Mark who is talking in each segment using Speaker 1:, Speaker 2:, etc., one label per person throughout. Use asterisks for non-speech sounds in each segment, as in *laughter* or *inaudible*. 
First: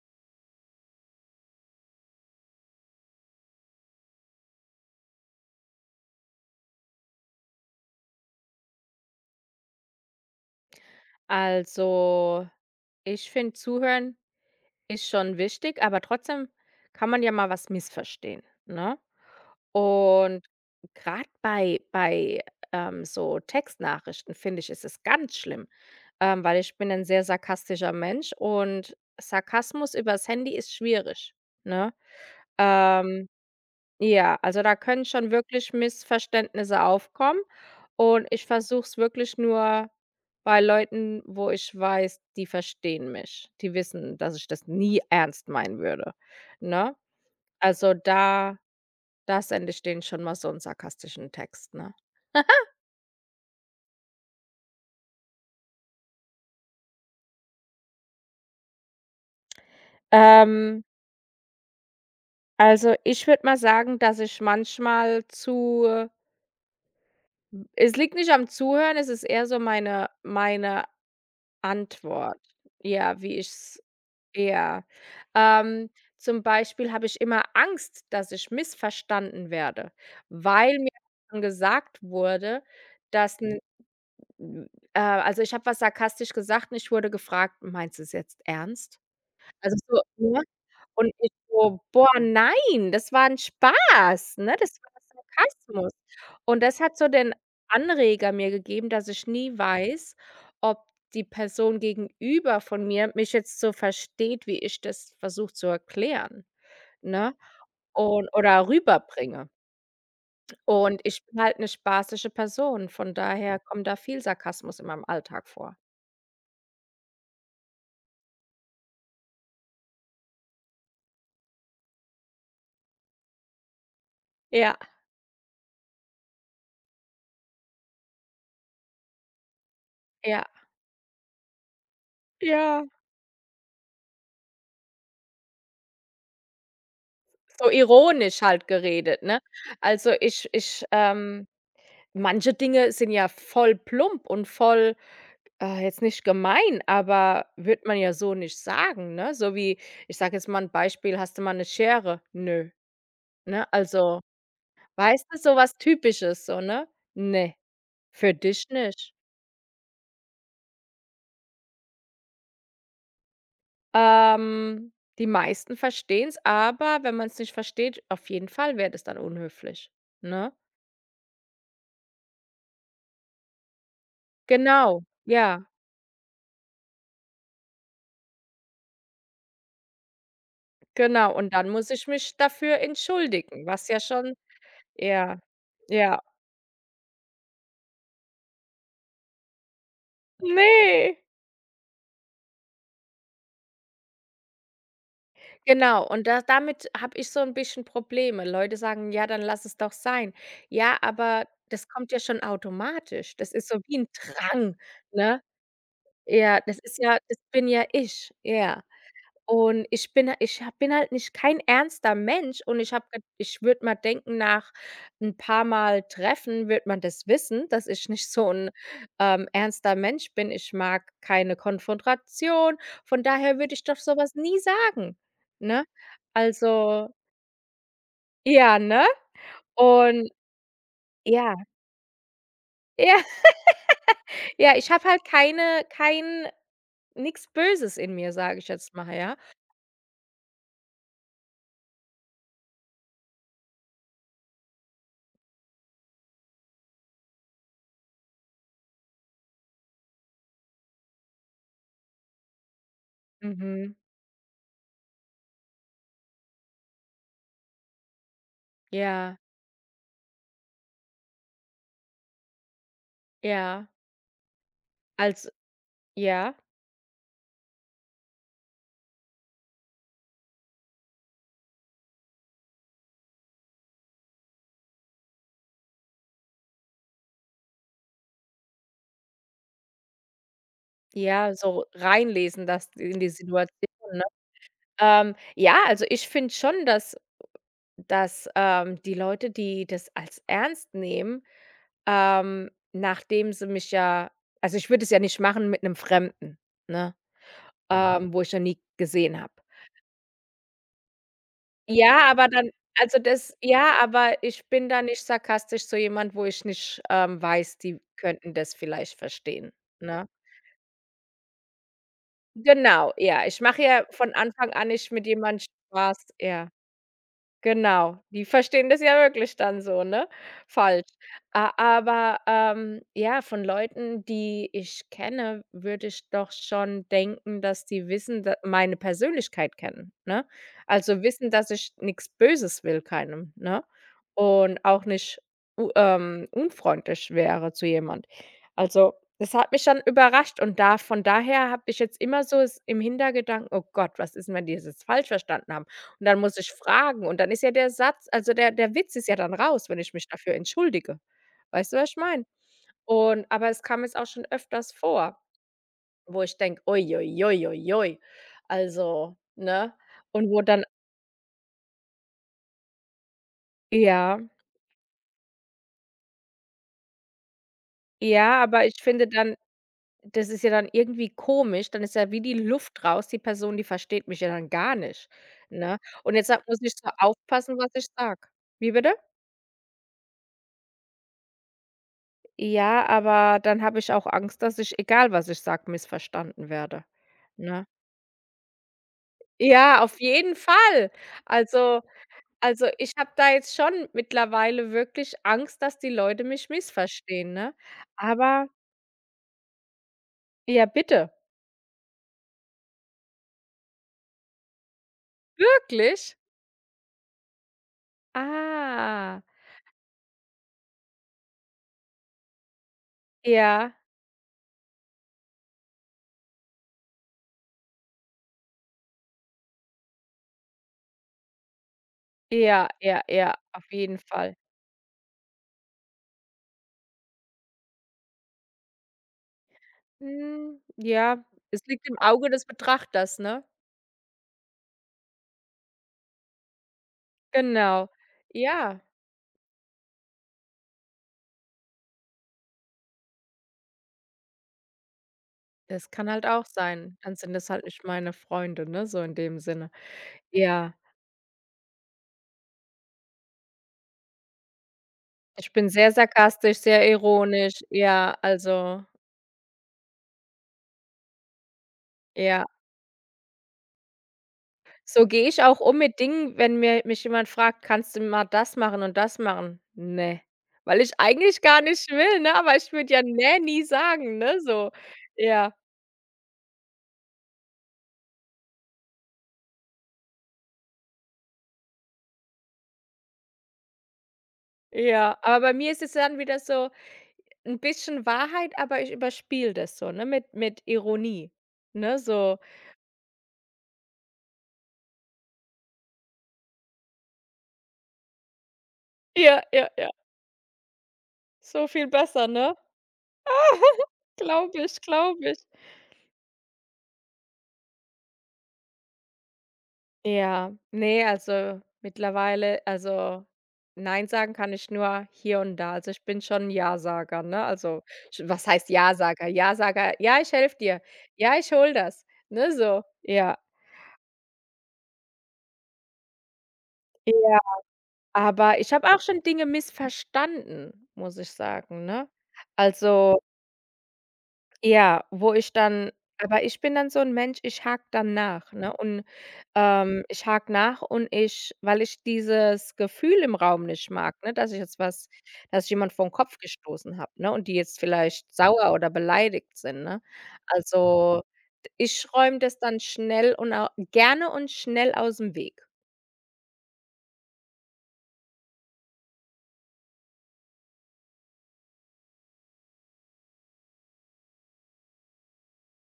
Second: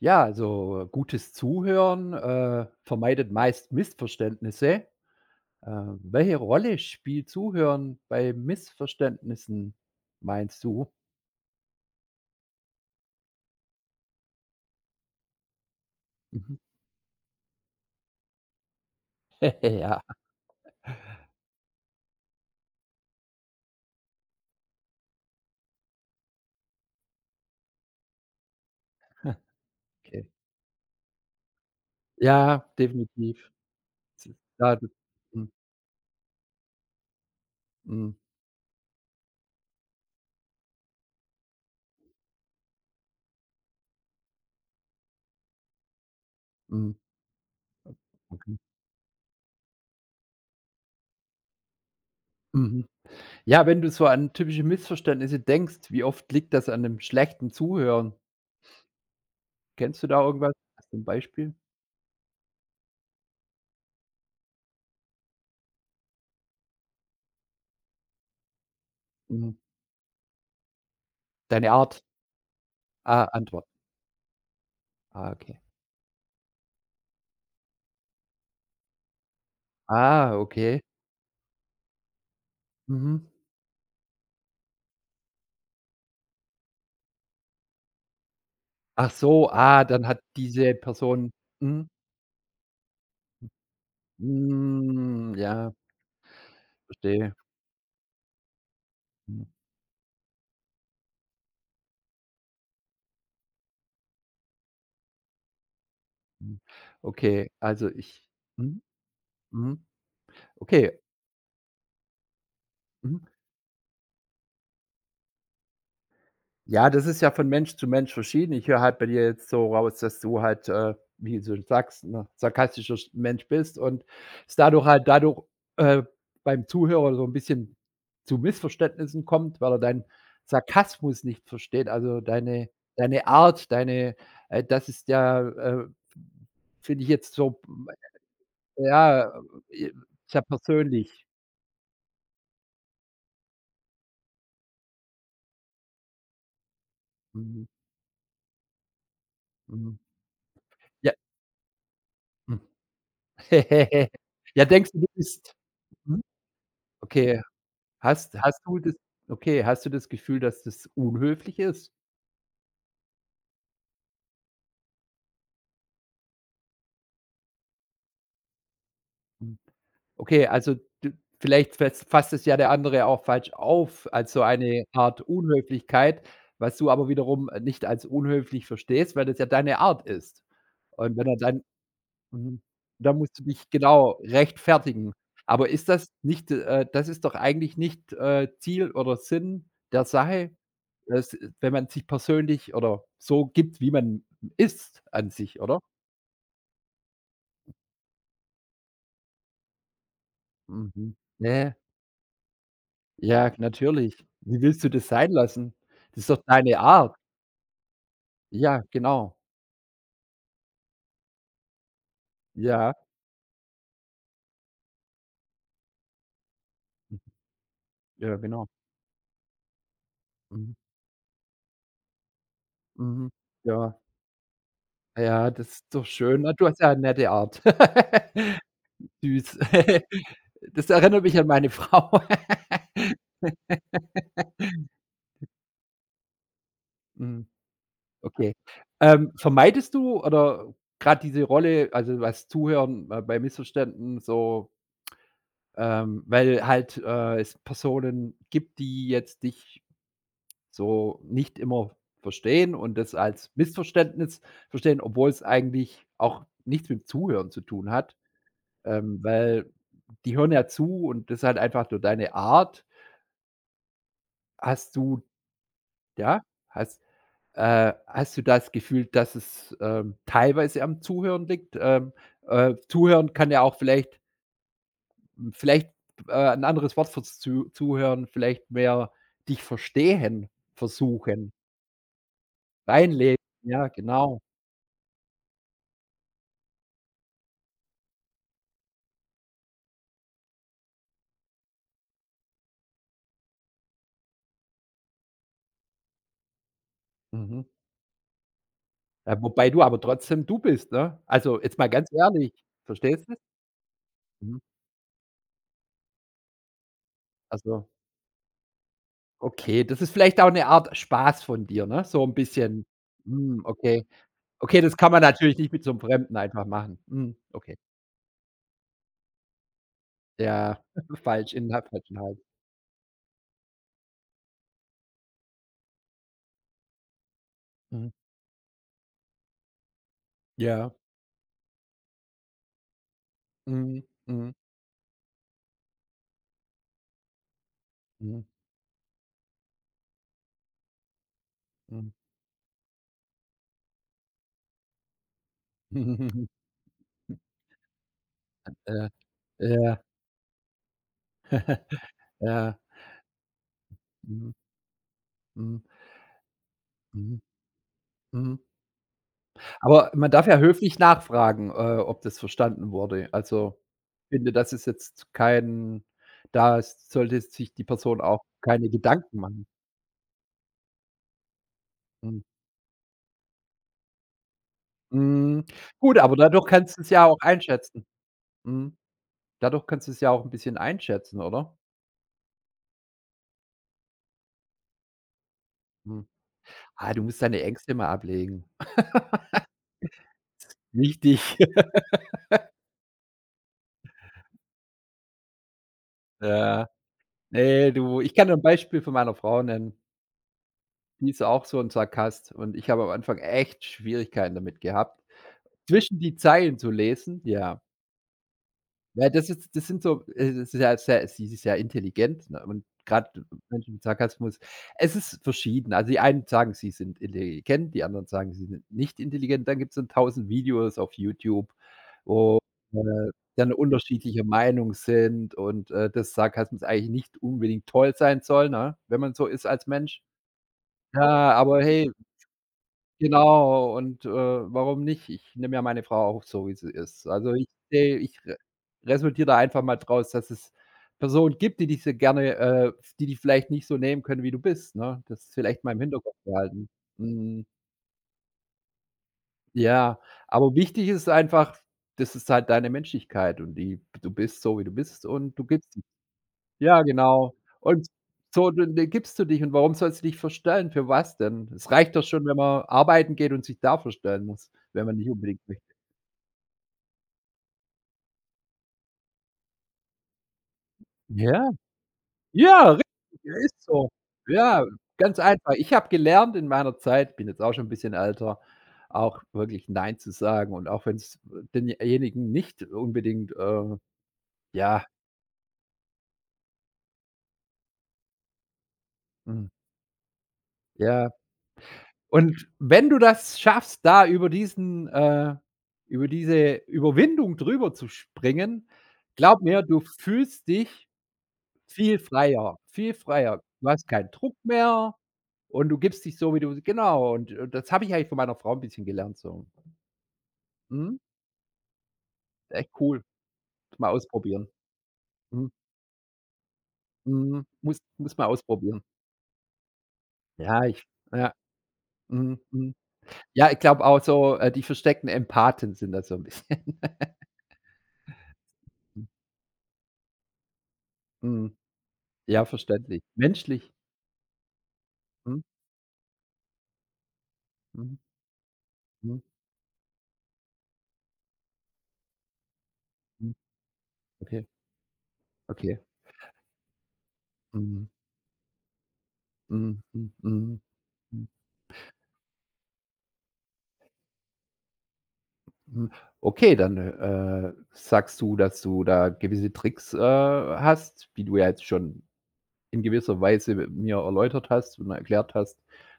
Speaker 1: Ja, also gutes Zuhören, vermeidet meist Missverständnisse. Äh, Welche Rolle spielt Zuhören bei Missverständnissen, meinst du?
Speaker 2: Also, ich finde, Zuhören ist schon wichtig, aber trotzdem
Speaker 1: Mhm.
Speaker 2: kann man ja mal was missverstehen, ne?
Speaker 1: *laughs* Ja,
Speaker 2: Und gerade bei so Textnachrichten, finde ich, ist es ganz schlimm, weil ich bin ein sehr sarkastischer Mensch und Sarkasmus
Speaker 1: okay.
Speaker 2: übers Handy ist schwierig, ne?
Speaker 1: Ja,
Speaker 2: Ähm
Speaker 1: definitiv. S
Speaker 2: ja, also
Speaker 1: Ja,
Speaker 2: da
Speaker 1: das,
Speaker 2: können schon
Speaker 1: mhm,
Speaker 2: wirklich Missverständnisse aufkommen
Speaker 1: mhm,
Speaker 2: und ich versuche es wirklich nur bei Leuten, wo ich weiß, die verstehen mich. Die wissen, dass ich das nie ernst meinen würde,
Speaker 1: mhm,
Speaker 2: ne? Also
Speaker 1: okay.
Speaker 2: da sende ich denen schon mal so 'n sarkastischen Text, ne?
Speaker 1: Mhm. Ja, wenn du so an typische Missverständnisse denkst, wie oft liegt das an dem schlechten Zuhören? Kennst du da irgendwas?
Speaker 2: Ähm,
Speaker 1: Hast du 'n Beispiel?
Speaker 2: also ich würde mal sagen, dass ich manchmal zu es liegt nicht am Zuhören, es ist eher
Speaker 1: Mhm.
Speaker 2: so meine
Speaker 1: Deine Art?
Speaker 2: Antwort, ja,
Speaker 1: Ah,
Speaker 2: wie
Speaker 1: Antwort.
Speaker 2: ich's Ja.
Speaker 1: Ah, okay.
Speaker 2: Ähm, Zum Beispiel habe ich immer Angst, dass ich missverstanden werde,
Speaker 1: Ah,
Speaker 2: weil
Speaker 1: okay.
Speaker 2: mir schon gesagt wurde,
Speaker 1: Mhm.
Speaker 2: dass 'n n also, ich habe was sarkastisch gesagt und ich wurde gefragt: „Meinst du es jetzt ernst?“
Speaker 1: Ach so,
Speaker 2: Also,
Speaker 1: ah,
Speaker 2: so,
Speaker 1: dann hat
Speaker 2: ne?
Speaker 1: diese
Speaker 2: Und
Speaker 1: Person.
Speaker 2: ich so:
Speaker 1: Mhm.
Speaker 2: „Boah, nein, das war 'n Spaß, ne? Das war
Speaker 1: Hm, ja,
Speaker 2: Sarkasmus.“ Und das hat so
Speaker 1: verstehe.
Speaker 2: den Anreger mir gegeben, dass ich
Speaker 1: Mhm,
Speaker 2: nie weiß, ob die Person gegenüber von mir mich jetzt so versteht, wie ich das versuche zu erklären,
Speaker 1: mhm.
Speaker 2: ne?
Speaker 1: Okay, also ich,
Speaker 2: Und oder
Speaker 1: mhm,
Speaker 2: rüberbringe.
Speaker 1: mhm, okay,
Speaker 2: Und ich bin halt 'ne spaßige Person, von
Speaker 1: mhm.
Speaker 2: daher kommt da viel Sarkasmus in meinem Alltag vor.
Speaker 1: Ja, das ist ja von Mensch zu Mensch verschieden. Ich höre halt bei dir jetzt so raus, dass du halt, wie du sagst, 'n sarkastischer Sch Mensch bist und es
Speaker 2: Ja,
Speaker 1: dadurch halt dadurch, äh, beim Zuhörer so ein bisschen zu Missverständnissen kommt, weil er deinen
Speaker 2: ja,
Speaker 1: Sarkasmus nicht versteht, also deine
Speaker 2: ja.
Speaker 1: deine Art, deine das ist ja, finde ich jetzt so,
Speaker 2: So ironisch halt geredet,
Speaker 1: ja,
Speaker 2: ne?
Speaker 1: äh,
Speaker 2: Also,
Speaker 1: sehr
Speaker 2: ich ich,
Speaker 1: persönlich.
Speaker 2: ähm Manche Dinge sind ja voll plump und voll jetzt nicht gemein, aber
Speaker 1: Mhm,
Speaker 2: würde man ja so nicht sagen, ne? So wie,
Speaker 1: mhm.
Speaker 2: ich sage jetzt mal ein
Speaker 1: Ja.
Speaker 2: Beispiel: „Hast du mal eine Schere?“ „Nö“, ne?
Speaker 1: *laughs*
Speaker 2: Also,
Speaker 1: Ja, denkst du, du
Speaker 2: weißt du,
Speaker 1: bist,
Speaker 2: so was
Speaker 1: mhm,
Speaker 2: Typisches so, ne?
Speaker 1: okay.
Speaker 2: „Ne,
Speaker 1: Hast
Speaker 2: für
Speaker 1: hast
Speaker 2: dich
Speaker 1: du das,
Speaker 2: nicht.“
Speaker 1: okay, hast du das Gefühl, dass das unhöflich ist?
Speaker 2: Ähm, Die meisten verstehen es, aber wenn man es nicht versteht, auf jeden Fall wäre das dann
Speaker 1: Hm,
Speaker 2: unhöflich,
Speaker 1: okay,
Speaker 2: ne?
Speaker 1: also, d vielleicht fasst es ja der andere auch falsch auf als so eine
Speaker 2: Genau,
Speaker 1: Art
Speaker 2: ja,
Speaker 1: Unhöflichkeit, was du aber wiederum nicht als unhöflich verstehst, weil das ja deine Art ist. Und wenn
Speaker 2: genau.
Speaker 1: er
Speaker 2: Und
Speaker 1: dann,
Speaker 2: dann muss ich mich
Speaker 1: mhm,
Speaker 2: dafür
Speaker 1: dann musst du
Speaker 2: entschuldigen,
Speaker 1: dich
Speaker 2: was ja
Speaker 1: genau
Speaker 2: schon
Speaker 1: rechtfertigen.
Speaker 2: ja,
Speaker 1: Aber ist das
Speaker 2: ja.
Speaker 1: nicht das ist doch eigentlich nicht, Ziel oder Sinn der Sache,
Speaker 2: Nee.
Speaker 1: dass wenn man sich persönlich oder so gibt, wie man ist an sich, oder?
Speaker 2: Genau. Und da damit habe ich so ein bisschen Probleme. Leute sagen: „Ja, dann lass es doch sein.“ Ja,
Speaker 1: Mhm.
Speaker 2: aber
Speaker 1: Ne,
Speaker 2: das kommt ja schon automatisch.
Speaker 1: ja,
Speaker 2: Das ist so wie ein
Speaker 1: natürlich. Wie
Speaker 2: Drang,
Speaker 1: willst du das sein
Speaker 2: ne?
Speaker 1: lassen? Das ist doch
Speaker 2: Ja,
Speaker 1: deine
Speaker 2: das ist
Speaker 1: Art.
Speaker 2: ja das bin ja ich,
Speaker 1: Ja,
Speaker 2: ja.
Speaker 1: genau.
Speaker 2: Und ich bin ich ha bin halt nicht kein ernster Mensch und
Speaker 1: Ja,
Speaker 2: ich habe ich würde mal denken, nach ein paar Mal Treffen wird man das wissen, dass ich nicht
Speaker 1: ja,
Speaker 2: so
Speaker 1: genau.
Speaker 2: ein ernster Mensch bin. Ich
Speaker 1: Mhm,
Speaker 2: mag keine Konfrontation. Von
Speaker 1: mhm.
Speaker 2: daher würde ich doch
Speaker 1: Ja,
Speaker 2: sowas nie sagen,
Speaker 1: ja, das
Speaker 2: ne?
Speaker 1: ist doch schön. Na, du hast ja 'ne
Speaker 2: Also
Speaker 1: nette Art. *laughs*
Speaker 2: ja, ne?
Speaker 1: Süß.
Speaker 2: Und
Speaker 1: Das erinnert mich an
Speaker 2: ja,
Speaker 1: meine *laughs* Frau.
Speaker 2: *laughs* ja, ja, ich habe halt kein
Speaker 1: Mhm,
Speaker 2: nichts Böses in mir,
Speaker 1: okay.
Speaker 2: sage ich jetzt mal, ja.
Speaker 1: Vermeidest du oder grad diese Rolle, also, was Zuhören, bei Missverständen so, weil halt, es Personen gibt, die jetzt dich so nicht immer verstehen und das als
Speaker 2: Mhm.
Speaker 1: Missverständnis verstehen, obwohl es eigentlich auch nichts mit Zuhören zu tun hat,
Speaker 2: Ja,
Speaker 1: weil die hören ja zu und das ist halt einfach nur deine Art.
Speaker 2: ja.
Speaker 1: Hast du,
Speaker 2: Als
Speaker 1: ja,
Speaker 2: ja?
Speaker 1: hast hast du das Gefühl, dass es, teilweise am Zuhören liegt? Zuhören kann ja auch vielleicht, vielleicht, 'n anderes Wort fürs Zu Zuhören, vielleicht mehr dich verstehen versuchen,
Speaker 2: Ja, so reinlesen, das in die
Speaker 1: reinleben.
Speaker 2: Situation,
Speaker 1: Ja,
Speaker 2: ne?
Speaker 1: genau.
Speaker 2: Ja, also ich finde schon, dass die Leute, die das als ernst nehmen, nachdem sie mich ja also ich würde es ja nicht machen mit einem Fremden, ne,
Speaker 1: Mhm.
Speaker 2: Mhm. Wo ich ja nie
Speaker 1: Ja,
Speaker 2: gesehen habe.
Speaker 1: wobei du aber trotzdem du bist, ne? Also, jetzt mal ganz
Speaker 2: Ja, aber
Speaker 1: ehrlich,
Speaker 2: dann also
Speaker 1: verstehst du?
Speaker 2: das ja, aber
Speaker 1: Mhm.
Speaker 2: ich bin da nicht sarkastisch zu jemand, wo ich nicht, weiß,
Speaker 1: Also,
Speaker 2: die könnten das vielleicht verstehen,
Speaker 1: okay, das ist
Speaker 2: ne?
Speaker 1: vielleicht auch 'ne Art Spaß von dir, ne? So 'n bisschen.
Speaker 2: Genau, ja.
Speaker 1: Hm,
Speaker 2: Ich mache
Speaker 1: okay.
Speaker 2: ja von Anfang
Speaker 1: Okay,
Speaker 2: an
Speaker 1: das
Speaker 2: nicht
Speaker 1: kann man
Speaker 2: mit
Speaker 1: natürlich
Speaker 2: jemand
Speaker 1: nicht mit so 'nem
Speaker 2: Spaß,
Speaker 1: Fremden einfach
Speaker 2: ja.
Speaker 1: machen. Mhm, okay.
Speaker 2: Genau, die verstehen das ja wirklich dann so, ne?
Speaker 1: Ja,
Speaker 2: Falsch.
Speaker 1: *laughs* falsch, in
Speaker 2: A
Speaker 1: der falschen Hals.
Speaker 2: aber, ja, von Leuten, die ich kenne, würde ich doch schon denken, dass die
Speaker 1: Mhm.
Speaker 2: wissen, da meine Persönlichkeit kennen, ne?
Speaker 1: Ja.
Speaker 2: Also, wissen, dass ich nichts Böses will keinem, ne?
Speaker 1: Mhm, mhm,
Speaker 2: Und auch nicht u unfreundlich wäre zu jemand.
Speaker 1: mhm,
Speaker 2: Also, das hat mich schon überrascht und da von daher habe ich
Speaker 1: mhm.
Speaker 2: jetzt immer so es im Hintergedanken: „Oh Gott, was ist wenn die es jetzt falsch verstanden haben?“ Und dann
Speaker 1: *laughs*
Speaker 2: muss ich fragen und dann ist ja der Satz also, der
Speaker 1: Ja,
Speaker 2: Witz ist ja dann raus, wenn
Speaker 1: ja,
Speaker 2: ich mich dafür entschuldige. Weißt du, was ich meine?
Speaker 1: ja.
Speaker 2: Und aber es kam jetzt auch schon
Speaker 1: Mhm,
Speaker 2: öfters vor,
Speaker 1: mhm,
Speaker 2: wo ich denke: „Ui,
Speaker 1: mhm,
Speaker 2: ui, ui, ui, ui.“
Speaker 1: mhm.
Speaker 2: Also, ne?
Speaker 1: Aber man darf
Speaker 2: Und
Speaker 1: ja
Speaker 2: wo dann
Speaker 1: höflich nachfragen, ob das verstanden wurde. Also, ich
Speaker 2: ja,
Speaker 1: finde, das ist jetzt kein, da sollte sich die Person auch
Speaker 2: ja, aber
Speaker 1: keine
Speaker 2: ich finde
Speaker 1: Gedanken
Speaker 2: dann
Speaker 1: machen.
Speaker 2: das ist ja dann irgendwie komisch, dann ist ja wie
Speaker 1: Mhm.
Speaker 2: die Luft raus, die Person, die versteht mich ja dann gar nicht,
Speaker 1: Mhm.
Speaker 2: ne?
Speaker 1: Gut,
Speaker 2: Und
Speaker 1: aber dadurch
Speaker 2: deshalb muss ich
Speaker 1: kannst du's
Speaker 2: so
Speaker 1: ja auch
Speaker 2: aufpassen, was
Speaker 1: einschätzen.
Speaker 2: ich sage. Wie
Speaker 1: Mhm.
Speaker 2: bitte?
Speaker 1: Dadurch kannst du's ja auch 'n bisschen einschätzen, oder?
Speaker 2: Ja, aber dann habe ich auch Angst, dass ich, egal was ich sage,
Speaker 1: Mhm.
Speaker 2: missverstanden werde,
Speaker 1: Ah, du musst deine
Speaker 2: ne?
Speaker 1: Ängste mal ablegen.
Speaker 2: Ja, auf jeden Fall.
Speaker 1: Wichtig. *laughs*
Speaker 2: Also also, ich habe da jetzt schon mittlerweile wirklich Angst, dass die Leute mich
Speaker 1: Ja.
Speaker 2: missverstehen, ne?
Speaker 1: Ne, du, ich kann dir 'n
Speaker 2: Aber
Speaker 1: Beispiel von meiner Frau nennen.
Speaker 2: ja,
Speaker 1: Die
Speaker 2: bitte.
Speaker 1: ist auch so 'n Sarkast und ich habe am Anfang echt Schwierigkeiten damit gehabt, zwischen
Speaker 2: Wirklich?
Speaker 1: die Zeilen zu lesen. Ja. Ja,
Speaker 2: Ah.
Speaker 1: das ist, das sind so, das ist ja sehr, sie ist ja intelligent, ne, und grad Menschen
Speaker 2: Ja,
Speaker 1: mit Sarkasmus, es ist verschieden. Also, die einen sagen, sie sind intelligent, die anderen sagen, sie sind nicht intelligent. Dann gibt's dann 1.000 Videos auf YouTube, wo,
Speaker 2: ja,
Speaker 1: äh,
Speaker 2: ja, ja,
Speaker 1: dann
Speaker 2: auf jeden
Speaker 1: unterschiedlicher
Speaker 2: Fall.
Speaker 1: Meinung sind und, dass Sarkasmus eigentlich nicht unbedingt toll sein soll, ne, wenn man so ist als Mensch.
Speaker 2: Hm, ja,
Speaker 1: Ja, aber
Speaker 2: es liegt
Speaker 1: hey.
Speaker 2: im Auge des Betrachters, ne?
Speaker 1: Genau, und, warum nicht? Ich nehme ja meine Frau auch so, wie sie ist. Also, ich
Speaker 2: Genau.
Speaker 1: sehe ich re
Speaker 2: Ja.
Speaker 1: resultiere da einfach mal draus, dass es Personen gibt, die dich so gerne, die dich vielleicht nicht so nehmen können, wie du bist, ne? Das vielleicht mal im
Speaker 2: Das kann
Speaker 1: Hinterkopf
Speaker 2: halt auch
Speaker 1: behalten.
Speaker 2: sein. Dann sind
Speaker 1: Mhm.
Speaker 2: das halt nicht meine Freunde, ne, so in dem Sinne.
Speaker 1: Ja, aber
Speaker 2: Ja,
Speaker 1: wichtig ist einfach, das ist halt deine Menschlichkeit und die, du bist so, wie du bist und du
Speaker 2: ich bin
Speaker 1: gibst,
Speaker 2: sehr sarkastisch,
Speaker 1: ja,
Speaker 2: sehr
Speaker 1: genau.
Speaker 2: ironisch.
Speaker 1: Und
Speaker 2: Ja,
Speaker 1: so, dann
Speaker 2: also
Speaker 1: dann gibst du dich und warum sollst du dich verstellen? Für was denn? Es reicht doch schon, wenn
Speaker 2: ja.
Speaker 1: man arbeiten geht und sich da verstellen muss, wenn man
Speaker 2: So
Speaker 1: nicht
Speaker 2: gehe
Speaker 1: unbedingt
Speaker 2: ich auch
Speaker 1: möchte.
Speaker 2: um mit Dingen, wenn mir mich jemand fragt: „Kannst du mal das machen und das machen?“ Ne, weil ich eigentlich
Speaker 1: Ja,
Speaker 2: gar nicht will, ne, aber
Speaker 1: ja,
Speaker 2: ich
Speaker 1: richtig,
Speaker 2: würde ja
Speaker 1: ja,
Speaker 2: „ne“ nie
Speaker 1: ist so.
Speaker 2: sagen, ne,
Speaker 1: Ja,
Speaker 2: so.
Speaker 1: ganz einfach.
Speaker 2: Ja,
Speaker 1: Ich habe gelernt in meiner Zeit, bin jetzt auch schon 'n bisschen älter, auch wirklich „Nein" zu sagen und auch wenn's, denjenigen nicht unbedingt, ja,
Speaker 2: ja. Aber bei mir ist es dann wieder so 'n bisschen Wahrheit, aber ich
Speaker 1: hm,
Speaker 2: überspiele das so, ne, mit
Speaker 1: ja.
Speaker 2: Ironie, ne, so.
Speaker 1: Und wenn du das schaffst, da über diesen, über diese Überwindung drüber zu springen, glaub
Speaker 2: Ja,
Speaker 1: mir,
Speaker 2: ja,
Speaker 1: du
Speaker 2: ja.
Speaker 1: fühlst dich
Speaker 2: So viel
Speaker 1: viel
Speaker 2: besser, ne?
Speaker 1: freier, viel freier. Du hast keinen Druck
Speaker 2: Glaube ich,
Speaker 1: mehr
Speaker 2: glaube ich.
Speaker 1: und du gibst dich so, wie du, genau, und das habe ich eigentlich von meiner Frau ein bisschen gelernt so.
Speaker 2: Ja,
Speaker 1: Mhm,
Speaker 2: ne, also, mittlerweile
Speaker 1: echt cool.
Speaker 2: also,
Speaker 1: Mal
Speaker 2: nein sagen
Speaker 1: ausprobieren.
Speaker 2: kann ich nur hier
Speaker 1: Mhm,
Speaker 2: und da. Also, ich bin schon 'n Ja-Sager, ne?
Speaker 1: mhm, muss
Speaker 2: Also,
Speaker 1: muss
Speaker 2: sch
Speaker 1: mal
Speaker 2: was heißt
Speaker 1: ausprobieren.
Speaker 2: Ja-Sager? Ja-Sager: „Ja, ich helfe
Speaker 1: Ja,
Speaker 2: dir.
Speaker 1: ich, ja,
Speaker 2: Ja, ich hole das.“
Speaker 1: mhm,
Speaker 2: Ne,
Speaker 1: mhm.
Speaker 2: so. Ja.
Speaker 1: Ja, ich glaube auch so, die versteckten Empathen sind das so 'n bisschen.
Speaker 2: Ja, aber ich habe auch
Speaker 1: *laughs*
Speaker 2: schon Dinge missverstanden, muss ich
Speaker 1: Mhm.
Speaker 2: sagen, ne?
Speaker 1: Ja, verständlich.
Speaker 2: Also
Speaker 1: Menschlich.
Speaker 2: Ja, wo
Speaker 1: Mhm,
Speaker 2: ich dann aber ich bin dann so 'n Mensch, ich hake
Speaker 1: mhm,
Speaker 2: dann nach, ne? Und,
Speaker 1: mhm,
Speaker 2: ich hake nach und ich weil ich dieses Gefühl
Speaker 1: mhm.
Speaker 2: im Raum nicht mag, ne,
Speaker 1: Okay,
Speaker 2: dass ich jetzt was dass ich
Speaker 1: okay.
Speaker 2: jemanden vor den Kopf gestoßen habe, ne, und die jetzt
Speaker 1: Mhm,
Speaker 2: vielleicht sauer oder beleidigt
Speaker 1: mhm,
Speaker 2: sind, ne?
Speaker 1: mhm, mhm,
Speaker 2: Also,
Speaker 1: mhm,
Speaker 2: ich räume das dann schnell und au gerne und schnell aus'm Weg.
Speaker 1: mhm. Okay, dann, sagst du, dass du da gewisse Tricks, hast, wie du ja jetzt schon in gewisser Weise mir erläutert hast und erklärt hast,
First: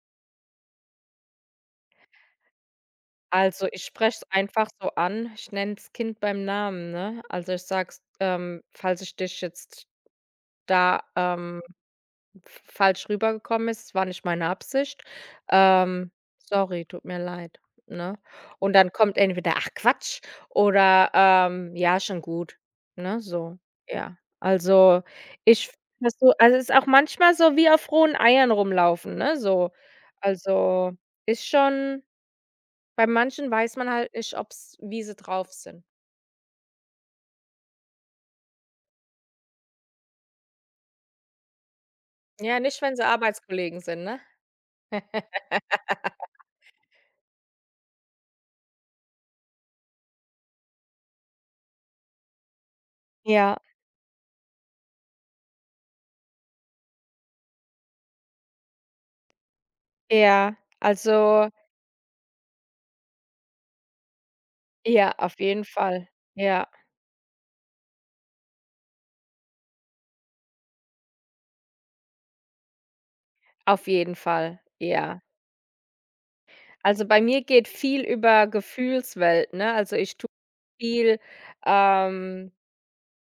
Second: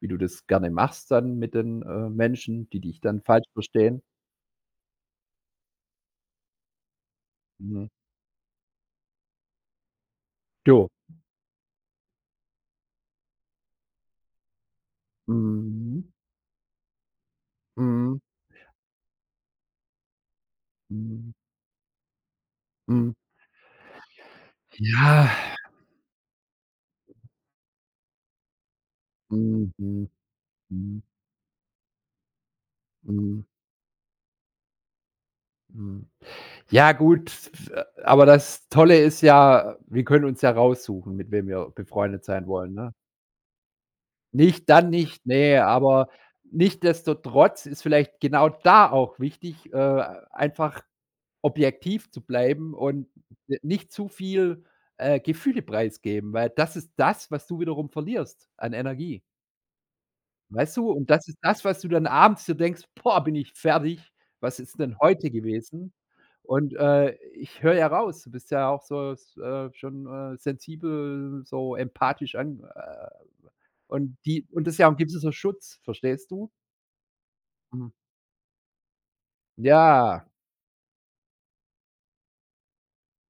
Speaker 1: wie du das gerne machst dann mit den, Menschen, die dich dann falsch
Speaker 2: Also, ich
Speaker 1: verstehen.
Speaker 2: spreche es einfach so an. Ich nenne das Kind beim Namen, ne? Also, ich
Speaker 1: Mhm.
Speaker 2: sage es, „Falls ich dich jetzt
Speaker 1: Jo.
Speaker 2: da, f falsch rübergekommen ist. Es war nicht meine Absicht.
Speaker 1: Mhm,
Speaker 2: Ähm, sorry, tut mir leid, ne?
Speaker 1: mhm,
Speaker 2: Und dann kommt entweder: „Ach Quatsch“ oder,
Speaker 1: mhm,
Speaker 2: „Ja, schon gut“,
Speaker 1: mhm.
Speaker 2: ne, so. Ja, also,
Speaker 1: Ja.
Speaker 2: ich finde das so also, es ist auch manchmal so wie auf rohen Eiern rumlaufen, ne,
Speaker 1: Mhm,
Speaker 2: so.
Speaker 1: mhm,
Speaker 2: Also,
Speaker 1: mhm,
Speaker 2: ist schon bei
Speaker 1: mhm,
Speaker 2: manchen weiß man halt nicht, ob's wie sie drauf sind.
Speaker 1: mhm. Ja, gut, aber das Tolle ist ja, wir können uns ja raussuchen, mit wem wir befreundet sein
Speaker 2: Ja,
Speaker 1: wollen,
Speaker 2: nicht,
Speaker 1: ne?
Speaker 2: wenn sie Arbeitskollegen sind, ne?
Speaker 1: Nicht, dann nicht, ne, aber nichtsdestotrotz ist vielleicht genau da auch wichtig, einfach objektiv zu bleiben und
Speaker 2: Ja,
Speaker 1: n nicht zu viel, Gefühle preisgeben, weil das ist das, was du wiederum verlierst an Energie.
Speaker 2: ja,
Speaker 1: Weißt du? Und das ist
Speaker 2: also
Speaker 1: das, was du dann abends so denkst: „Boah, bin ich fertig. Was ist denn
Speaker 2: ja,
Speaker 1: heute
Speaker 2: auf jeden
Speaker 1: gewesen?"
Speaker 2: Fall. Ja.
Speaker 1: Und, ich höre ja raus, du bist ja auch so, s schon, sensibel, so empathisch an,
Speaker 2: Auf jeden
Speaker 1: und die
Speaker 2: Fall,
Speaker 1: und das ist ja auch 'n gewisser
Speaker 2: ja.
Speaker 1: so Schutz, verstehst du?
Speaker 2: Also, bei mir geht
Speaker 1: Mhm.
Speaker 2: viel über Gefühlswelt, ne? Also, ich
Speaker 1: Ja.
Speaker 2: tue viel, ähm,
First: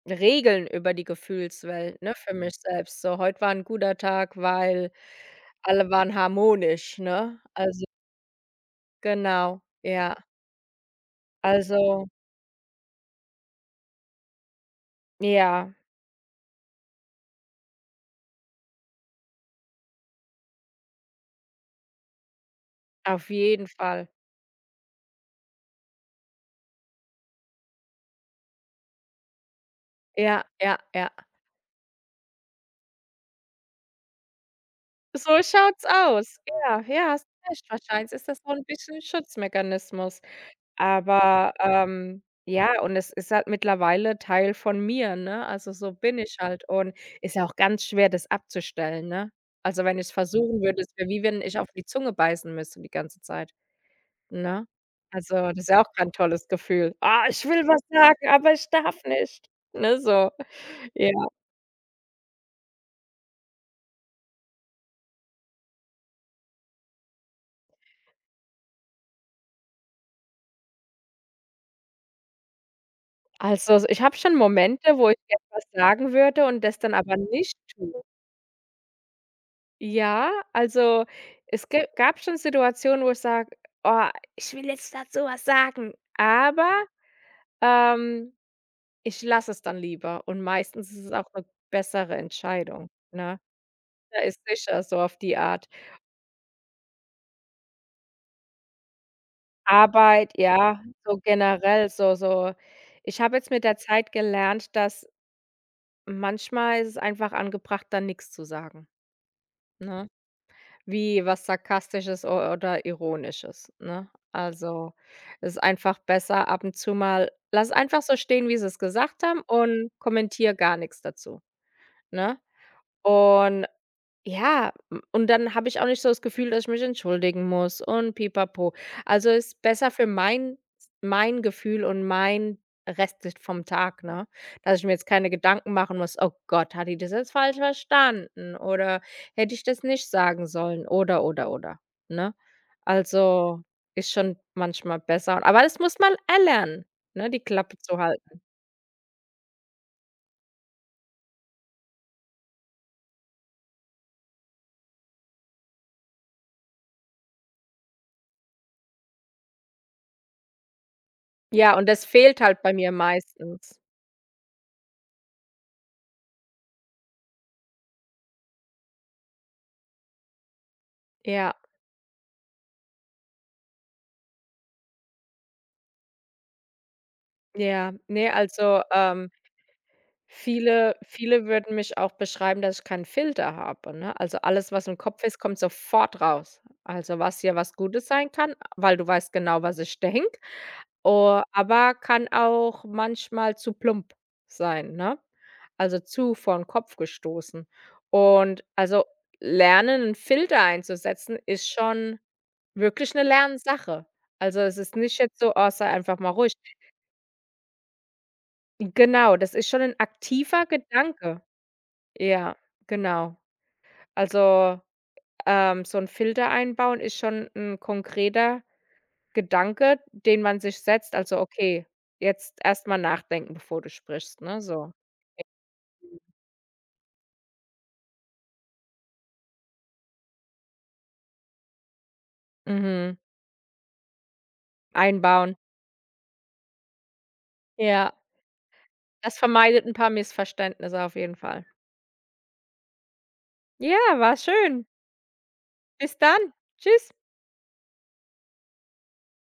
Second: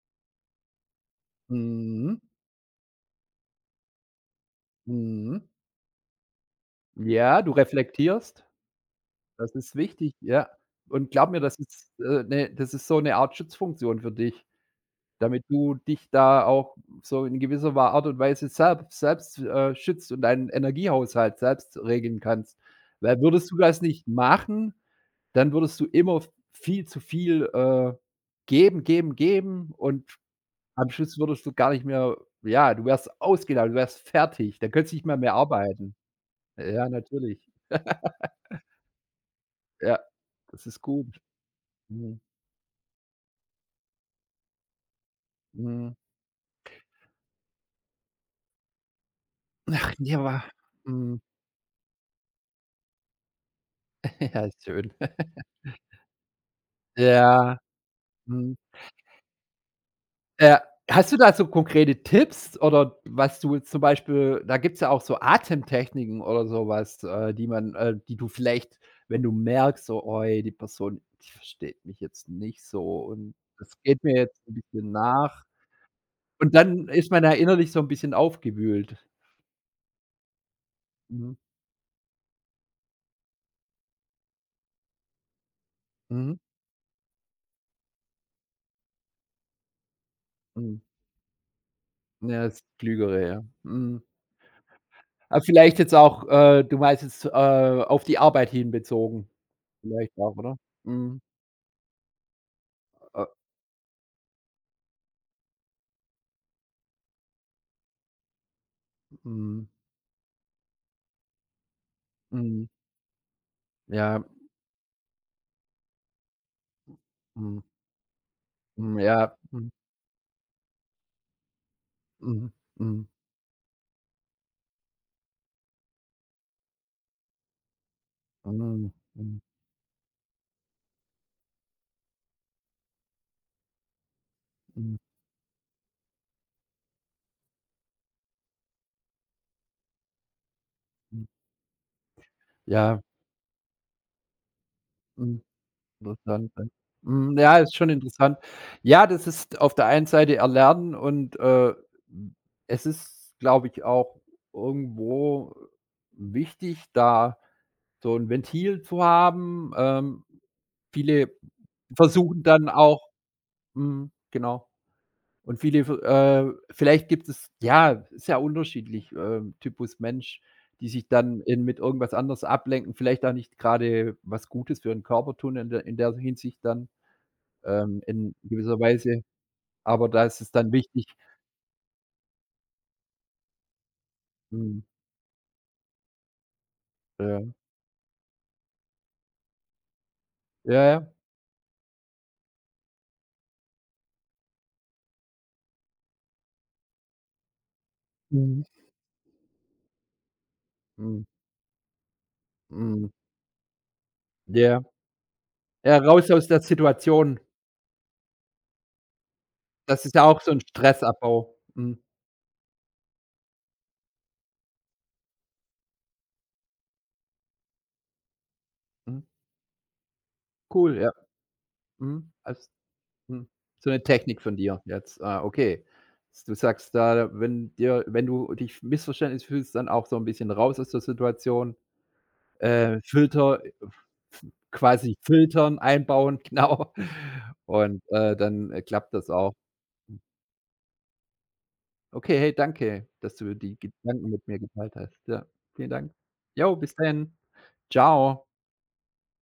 Speaker 2: regeln über die Gefühlswelt, ne,
Speaker 1: Mhm.
Speaker 2: für mich selbst. So, heute war ein guter Tag, weil
Speaker 1: Mhm.
Speaker 2: alle waren harmonisch, ne?
Speaker 1: Ja, du
Speaker 2: Also
Speaker 1: reflektierst. Das
Speaker 2: genau,
Speaker 1: ist wichtig,
Speaker 2: ja.
Speaker 1: ja. Und glaub mir, das ist,
Speaker 2: Also,
Speaker 1: 'ne, das ist so 'ne Art Schutzfunktion für dich. Damit
Speaker 2: ja,
Speaker 1: du dich da auch so in gewisser Wa Art und Weise selbst, schützt und deinen Energiehaushalt selbst regeln kannst. Weil
Speaker 2: auf
Speaker 1: würdest du
Speaker 2: jeden
Speaker 1: das nicht
Speaker 2: Fall.
Speaker 1: machen, dann würdest du immer viel zu viel, geben, geben, geben und
Speaker 2: Ja, ja,
Speaker 1: am
Speaker 2: ja.
Speaker 1: Schluss würdest du gar nicht mehr, ja, du wärst ausgelaugt, du wärst fertig, dann könntest du nicht mal mehr
Speaker 2: So schaut's
Speaker 1: arbeiten.
Speaker 2: aus. Ja,
Speaker 1: Ja,
Speaker 2: ja, hast
Speaker 1: natürlich.
Speaker 2: recht. Wahrscheinlich ist das so ein bisschen
Speaker 1: Ja,
Speaker 2: Schutzmechanismus.
Speaker 1: das ist gut.
Speaker 2: Aber,
Speaker 1: Mhm,
Speaker 2: ja, und es ist halt mittlerweile Teil von mir, ne? Also, so
Speaker 1: mhm.
Speaker 2: bin ich halt und ist ja auch ganz schwer, das abzustellen, ne? Also,
Speaker 1: Ach,
Speaker 2: wenn ich es
Speaker 1: ja, wa
Speaker 2: versuchen würde, es wäre
Speaker 1: mhm.
Speaker 2: wie wenn ich auf die Zunge beißen müsste die ganze Zeit,
Speaker 1: *laughs* Ja, ist
Speaker 2: ne?
Speaker 1: schön.
Speaker 2: Also,
Speaker 1: *laughs*
Speaker 2: das ist ja auch kein tolles Gefühl. „Ah, ich
Speaker 1: Ja,
Speaker 2: will was sagen, aber
Speaker 1: mhm.
Speaker 2: ich darf nicht“, ne, so.
Speaker 1: Äh,
Speaker 2: Ja.
Speaker 1: hast du da so konkrete Tipps oder was du jetzt zum Beispiel, da gibt's ja auch so Atemtechniken oder sowas, die man, die du vielleicht, wenn du merkst, so: „Oi, die Person, die versteht mich jetzt nicht so und
Speaker 2: Also,
Speaker 1: das
Speaker 2: ich
Speaker 1: geht mir
Speaker 2: habe schon
Speaker 1: jetzt ein bisschen
Speaker 2: Momente, wo ich gern
Speaker 1: nach."
Speaker 2: was sagen würde
Speaker 1: Und
Speaker 2: und das
Speaker 1: dann
Speaker 2: dann
Speaker 1: ist
Speaker 2: aber
Speaker 1: man da
Speaker 2: nicht
Speaker 1: innerlich so ein
Speaker 2: tue.
Speaker 1: bisschen aufgewühlt.
Speaker 2: Ja, also,
Speaker 1: Mhm.
Speaker 2: es gä gab schon Situationen, wo ich sage: „Oh, ich will jetzt dazu was sagen“,
Speaker 1: Mhm.
Speaker 2: aber, ähm, ich lasse es dann lieber und
Speaker 1: Mhm.
Speaker 2: meistens ist es auch eine bessere
Speaker 1: Ja, das
Speaker 2: Entscheidung,
Speaker 1: Klügere,
Speaker 2: ne?
Speaker 1: ja. Mhm.
Speaker 2: Da ist sicher, so auf die
Speaker 1: Aber
Speaker 2: Art.
Speaker 1: vielleicht jetzt auch, du meinst jetzt, auf die Arbeit hin bezogen vielleicht
Speaker 2: Arbeit,
Speaker 1: auch, oder?
Speaker 2: ja, so
Speaker 1: Mhm.
Speaker 2: generell, so ich
Speaker 1: Äh,
Speaker 2: habe jetzt mit der Zeit gelernt, dass manchmal ist es einfach angebracht, dann nichts zu sagen,
Speaker 1: mhm.
Speaker 2: ne? Wie was Sarkastisches o
Speaker 1: Mhm.
Speaker 2: oder Ironisches, ne?
Speaker 1: Ja,
Speaker 2: Also, es ist einfach besser ab und zu mal
Speaker 1: mhm.
Speaker 2: lass einfach so stehen, wie sie es
Speaker 1: Mhm,
Speaker 2: gesagt
Speaker 1: ja.
Speaker 2: haben
Speaker 1: Mhm.
Speaker 2: und kommentiere gar nichts dazu, ne?
Speaker 1: Mhm. Mhm.
Speaker 2: Und ja, m und dann habe ich auch nicht so das Gefühl, dass ich mich entschuldigen muss und pipapo.
Speaker 1: Mhm.
Speaker 2: Also,
Speaker 1: Mhm.
Speaker 2: ist besser für mein Gefühl und mein Restlicht vom Tag, ne? Dass ich mir
Speaker 1: Mhm.
Speaker 2: jetzt keine Gedanken machen muss: „Oh Gott, hat die das jetzt falsch verstanden?“ Oder: „Hätte ich das nicht sagen sollen?“
Speaker 1: Mhm.
Speaker 2: oder, ne?
Speaker 1: Ja,
Speaker 2: Also, ist schon manchmal
Speaker 1: mhm,
Speaker 2: besser. Aber das muss man
Speaker 1: interessant, ja.
Speaker 2: erlernen, ne,
Speaker 1: Hm,
Speaker 2: die
Speaker 1: ja, ist
Speaker 2: Klappe
Speaker 1: schon
Speaker 2: zu
Speaker 1: interessant.
Speaker 2: halten.
Speaker 1: Ja, das ist auf der einen Seite Erlernen und, hm, es ist, glaube ich, auch irgendwo wichtig, da so 'n Ventil zu haben. Viele
Speaker 2: Ja, und das fehlt
Speaker 1: versuchen
Speaker 2: halt
Speaker 1: dann
Speaker 2: bei mir
Speaker 1: auch,
Speaker 2: meistens.
Speaker 1: mhm, genau. Und viele, vielleicht gibt es ja, ist ja unterschiedlich, Typus Mensch, die sich dann
Speaker 2: Ja,
Speaker 1: in, mit irgendwas anderes ablenken, vielleicht auch nicht gerade was Gutes für den Körper tun in der Hinsicht dann,
Speaker 2: ja. Ne,
Speaker 1: in gewisser
Speaker 2: also,
Speaker 1: Weise. Aber da ist es dann
Speaker 2: Viele
Speaker 1: wichtig,
Speaker 2: viele würden mich auch beschreiben, dass ich keinen Filter habe, ne? Also, alles,
Speaker 1: mhm,
Speaker 2: was im Kopf ist, kommt sofort raus. Also, was
Speaker 1: ja.
Speaker 2: hier was Gutes sein kann, weil du weißt genau, was ich *laughs* denke,
Speaker 1: Ja, ja.
Speaker 2: o aber kann auch manchmal zu plump sein, ne? Also, zu vor den Kopf gestoßen.
Speaker 1: Mhm.
Speaker 2: Und, also, lernen, einen Filter
Speaker 1: Mhm.
Speaker 2: einzusetzen, ist schon
Speaker 1: Mhm.
Speaker 2: wirklich eine Lernsache. Also, es
Speaker 1: Ja.
Speaker 2: ist nicht jetzt so: „Oh, sei
Speaker 1: Ja,
Speaker 2: einfach mal
Speaker 1: raus aus
Speaker 2: ruhig.“
Speaker 1: der Situation.
Speaker 2: Genau, das ist schon ein
Speaker 1: Das ist ja auch so 'n
Speaker 2: aktiver Gedanke.
Speaker 1: Stressabbau. Mhm.
Speaker 2: Ja, genau. Also, so ein Filter einbauen ist schon ein konkreter
Speaker 1: Mhm.
Speaker 2: Gedanke, den man sich
Speaker 1: Cool, ja.
Speaker 2: setzt. Also: „Okay,
Speaker 1: Mhm.
Speaker 2: jetzt
Speaker 1: Als
Speaker 2: erstmal
Speaker 1: Mhm.
Speaker 2: nachdenken, bevor
Speaker 1: So
Speaker 2: du
Speaker 1: 'ne
Speaker 2: sprichst“,
Speaker 1: Technik von
Speaker 2: ne,
Speaker 1: dir
Speaker 2: so.
Speaker 1: jetzt. Ah, okay. S Du sagst da, wenn dir, wenn du dich missverständlich fühlst, dann auch so 'n bisschen raus aus der Situation,
Speaker 2: Mhm.
Speaker 1: Filter, f quasi
Speaker 2: Einbauen.
Speaker 1: filtern, einbauen, *laughs* genau. Und,
Speaker 2: Ja,
Speaker 1: dann, klappt das
Speaker 2: das
Speaker 1: auch.
Speaker 2: vermeidet ein paar Missverständnisse auf jeden Fall.
Speaker 1: Okay, hey, danke, dass du die
Speaker 2: Ja,
Speaker 1: Gedanken
Speaker 2: war
Speaker 1: mit mir
Speaker 2: schön.
Speaker 1: geteilt hast. Ja, vielen Dank.
Speaker 2: Bis dann.
Speaker 1: Jo, bis
Speaker 2: Tschüss.
Speaker 1: dann. Tschau.